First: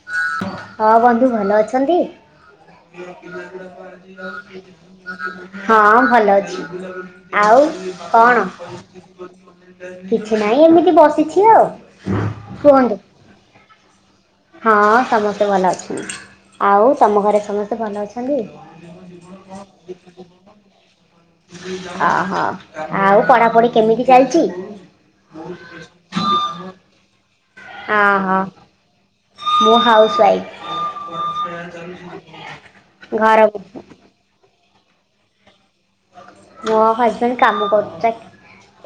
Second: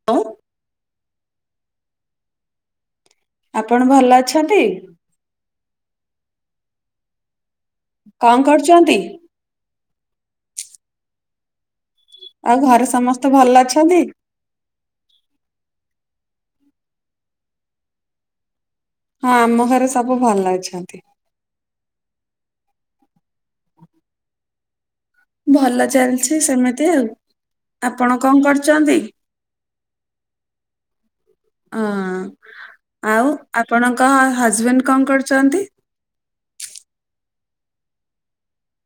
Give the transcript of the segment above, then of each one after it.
[inaudible] ହଁ ବନ୍ଧୁ ଭଲ ଅଛନ୍ତି? ଆପଣ ଭଲ ଅଛନ୍ତି? ହଁ ଭଲ ଅଛି ଆଉ କଣ? କିଛି ନାହିଁ ଏମିତି ବସିଛି ଆଉ ଆଉ ଘରେ କୁହନ୍ତୁ? ସମସ୍ତେ ଭଲ ଅଛନ୍ତି? ହଁ ସମସ୍ତେ ଭଲ ଅଛନ୍ତି। ଆଉ ତମ ଘରେ ସମସ୍ତେ ଭଲ ଅଛନ୍ତି? ହଁ ଆମ ଘରେ ସବୁ ଭଲ ଅଛନ୍ତି। ଓ ହଉ ଆଉ ପଢାପଢି କେମିତି ଚାଲିଛି? ଭଲ ଚାଲିଛି ସେମିତି ଆଉ ଆପଣ ଓହୋ। କଣ କରୁଛନ୍ତି? ମୁଁ ହାଉସ୍ ୱାଇଫ୍। ହ ଆଉ ଘର ଆପଣଙ୍କ ହଜବେଣ୍ଡ କଣ କରୁଛନ୍ତି? ମୋ ହଜବେଣ୍ଡ କାମ କରୁଛନ୍ତି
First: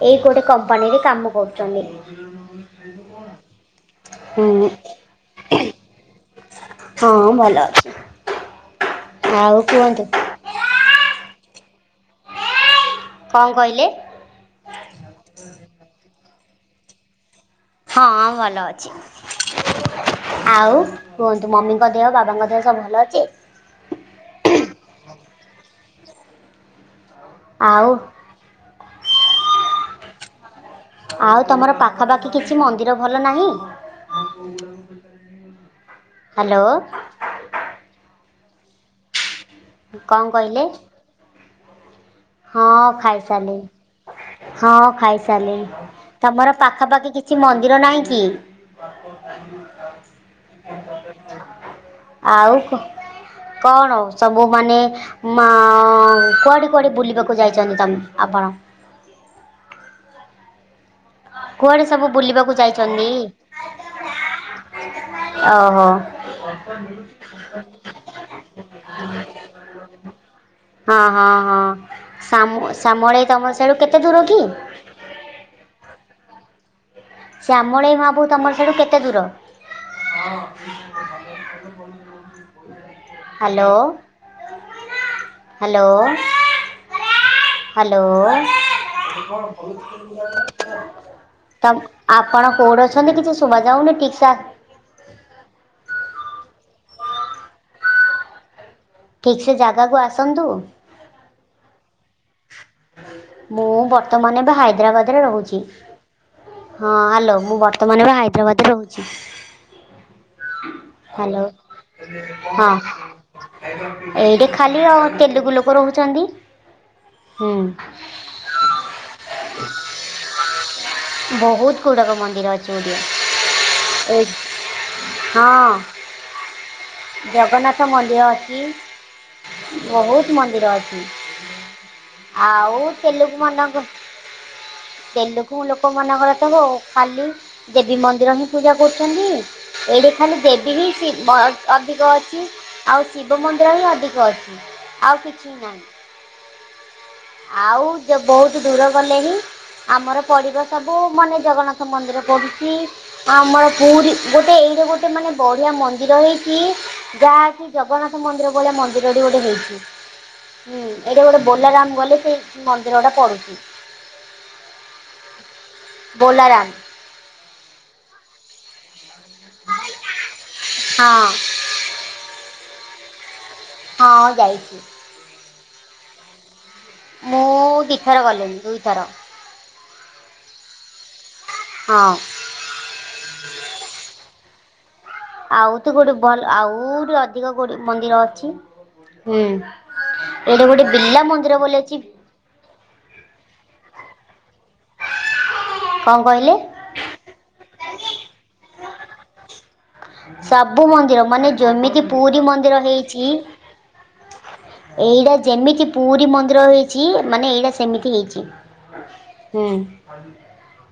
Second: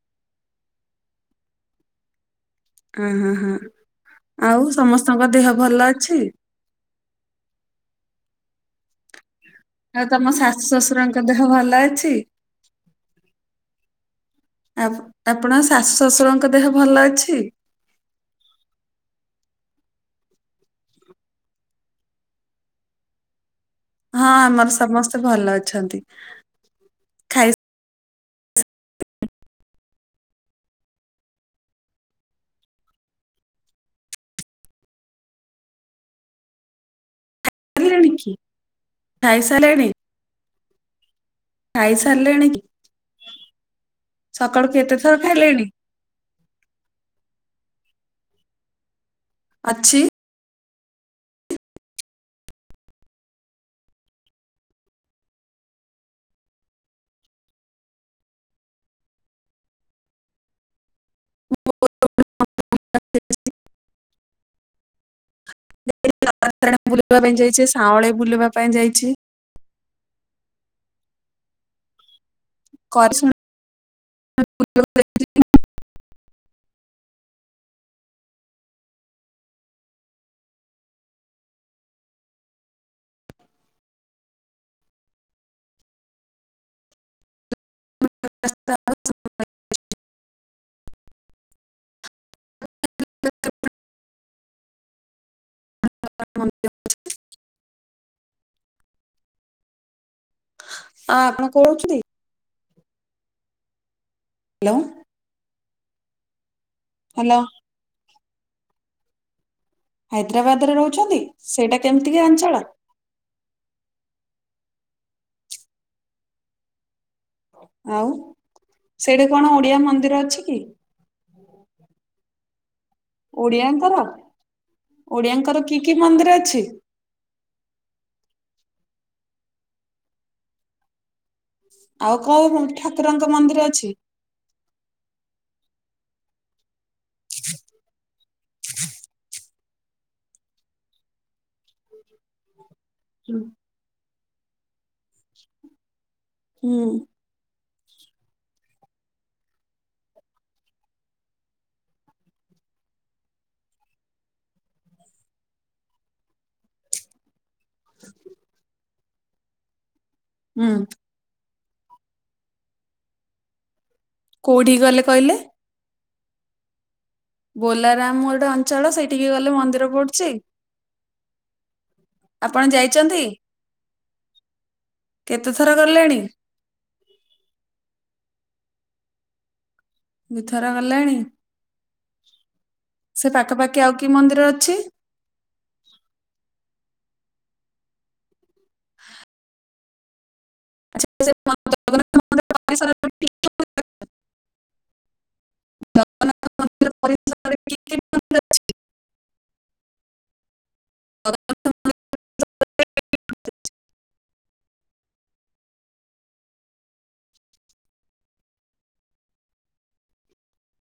ଏଇ ଗୋଟେ କମ୍ପାନୀରେ କାମ କରୁଛନ୍ତି। ଅ ହ ହ ହୁଁ। ଆଉ ସମସ୍ତଙ୍କ ଦେହ ଭଲ ଅଛି? ହଁ ଭଲ ଅଛି ଆଉ କୁହନ୍ତୁ? ଆଉ ତମ ଶାଶୁ ଶଶୁରଙ୍କ ଦେହ ଭଲ ଅଛି? କଣ କହିଲେ? ଆଉ ଆପଣଙ୍କ ଶାଶୁ ଶଶୁରଙ୍କ ଦେହ ଭଲ ଅଛି? ହଁ ଭଲ ଅଛି। ଆଉ କୁହନ୍ତୁ ମମିଙ୍କ ଦେହ ବାବାଙ୍କ ଦେହ ସବୁ ଭଲ ଅଛି? ହଁ ଆମର ସମସ୍ତେ ଭଲ ଅଛନ୍ତି। ଆଉ ଆଉ ତମର ପାଖାପାଖି କିଛି ମନ୍ଦିର ଭଲ ନାହିଁ? ହ୍ୟାଲୋ। [inaudible] ଖାଇସାରି ଲେଣି? କଣ କହିଲେ? ଖାଇସାରି ଲେଣି? ହଁ ଖାଇସାରିଲିଣି ସକାଳୁ ହଁ କେତେ ଥର ଖାଇଲେଣି ଖାଇସାରିଲିଣି। ତମର ପାଖା ପାାଖି କିଛି ମନ୍ଦିର ନାହିଁ କି? ଅଛି। ଆଉ କଣ ସବୁ ମାନେ କୁଆଡେ କୁଆଡେ ବୁଲି ଯିବାକୁ ଯାଇଛନ୍ତି ତମେ ଆପଣ? କୁଆଡେ ସବୁ ବୁଲିବାକୁ ଯାଇଛନ୍ତି? ଓହୋ ବୁଲିବା ପାଇଁ ଯାଇଛି ସାଁଊଳି ବୁଲିବା ପାଇଁ ଯାଇଛି ହଁ ହଁ ହଁ କରି ଶ୍ୟାମଳ ତମ ସିଆଡୁ କେତେ ଦୂର କି? ଶ୍ୟାମଳେଇ ମାହପୁର ତମର ସିଆଡୁ କେତେ ଦୂର? ହ୍ୟାଲୋ। ହ୍ୟାଲୋ। ହାଲୋ ତ ଆପଣ କେଉଁଠି ଅଛନ୍ତି କିଛି ଶୁଭା ଯାଉନି ଠିକ୍ ସା [inaudible] ଠିକ୍ ସେ ଜାଗାକୁ ଆସନ୍ତୁ। ଆଁ ଆପଣ କୋଉଁ ଅଛନ୍ତି? ମୁଁ ବର୍ତ୍ତମାନ ଏବେ ହ୍ୟାଲୋ ହାଇଦ୍ରାବାଦରେ ରହୁଛି, ହଁ ହାଲୋ ହ୍ୟାଲୋ ମୁଁ ତମାନେ ହାଇଦ୍ରାବାଦରେ ରହୁଛି। ହାଇଦ୍ରାବାଦରେ ରହୁଛନ୍ତି, ହ୍ୟାଲୋ ସେଇଟା କେମିତିକା ଅଞ୍ଚଳ? ହଁ ଏଇଠି ଖାଲି ଆଉ ତେଲୁଗୁ ଲୋକ ରହୁଛନ୍ତି। ହୁଁ ଆଉ ସେଠି କଣ ଓଡିଆ ମନ୍ଦିର ଅଛି କି? ବୋହୁତ୍ ଗୁଡାକ ମନ୍ଦିର ଅଛି। ଓଡିଆଙ୍କର ଏକ୍ ଓଡିଆଙ୍କର କି ହଁ। କି ମନ୍ଦିର ଅଛି ଜଗନ୍ନାଥ ମନ୍ଦିର ଅଛି, ବୋହୁତ୍ ମନ୍ଦିର ଅଛି। ଆଉ କୋଉ ଠାକୁରଙ୍କ ତେଲୁଗୁ ମନ୍ଦିର ମାନଙ୍କ ଅଛି? ତେଲୁଗୁ ଲୋକ ମାନଙ୍କର ତ ଖାଲି। ଦେବୀ ମନ୍ଦିର ହିଁ ପୂଜା କରୁଛନ୍ତି, ଏଇଠି ଖାଲି ଦେବୀ ହିଁ ଶିବ। ଅଧିକ ଅଛି, ଆଉ ହୁଁ ଶିବ ମନ୍ଦିର ହିଁ ଅଧିକ ଅଛି, ଆଉ କିଛି ନାହିଁ। ହୁଁ। ଆଉ ବୋହୁତୁ ଦୂର ଗଲେ ହିଁ। ଆମର ପଡିବ ସବୁ ମାନେ ଜଗନ୍ନାଥ ମନ୍ଦିର ପଢୁଛି। ଆମର ପୁରୀ ଗୋଟେ ଏଇଟି ଗୋଟେ ମାନେ ବଢ଼ିଆ ମନ୍ଦିର ହେଇଛି, ଯାହାକି ଜଗନ୍ନାଥ ମନ୍ଦିର ଭଳିଆ ମନ୍ଦିର ଗୋଟେ ହେଇଛି, ହୁଁ ଏଇଠି ଗୋଟେ ବୋଲାରାମ୍ ମୁଁ ଗଲେ ସେ ମନ୍ଦିର ଟା ପଡୁଛି। କୋଉଠିକି ଗଲେ କହିଲେ? ବୋଲାରାମ୍। ବୋଲାରାମ୍ ଗୋଟେ ଅଞ୍ଚଳ ସେଇଠିକି ଗଲେ ମନ୍ଦିର ପଡୁଛି। ହଁ ଆପଣ ଯାଇଚନ୍ତି? ହଁ ଯାଇଛି। କେତେ ଥର ଗଲେଣି? ମୁଁ ଦିଥର ଗଲିଣି ଦୁଇଥର। ଦିଥର ଗଲେଣି, ହଁ ସେ ପାଖ ପାାଖି ଆଉ କି ମନ୍ଦିର ଅଛି? ଆଉ ତ ଗୋଟେ ଭଲ୍ ଆହୁରି ଅଧିକ ଗୋଟେ ମନ୍ଦିର ଅଛି, ହୁଁ। ଏଇଟି ଗୋଟେ ବିଲା ମନ୍ଦିର ବୋଲି ଅଛି। [inaudible] କଣ କହିଲେ? ପ [inaudible] ସବୁ ମନ୍ଦିର ମାନେ ଜଗନ୍ନାଥ ଯେମିତି ପୁରୀ ମନ୍ଦିର ହେଇଚି। ଏଇଟା ଯେମିତି ପୁରୀ ମନ୍ଦିର ହେଇଚି ମାନେ ଏଇଟା ସେମିତି ହେଇଚି। ହୁଁ। [unintelligible]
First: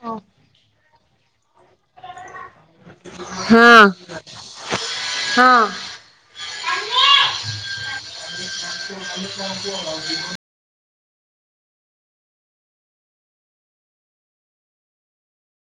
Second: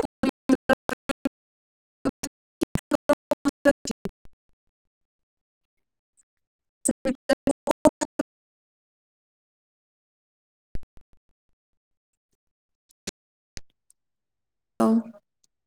ହଁ। ହଁ -ହଁ। ସେପେ [inaudible] ହଉ।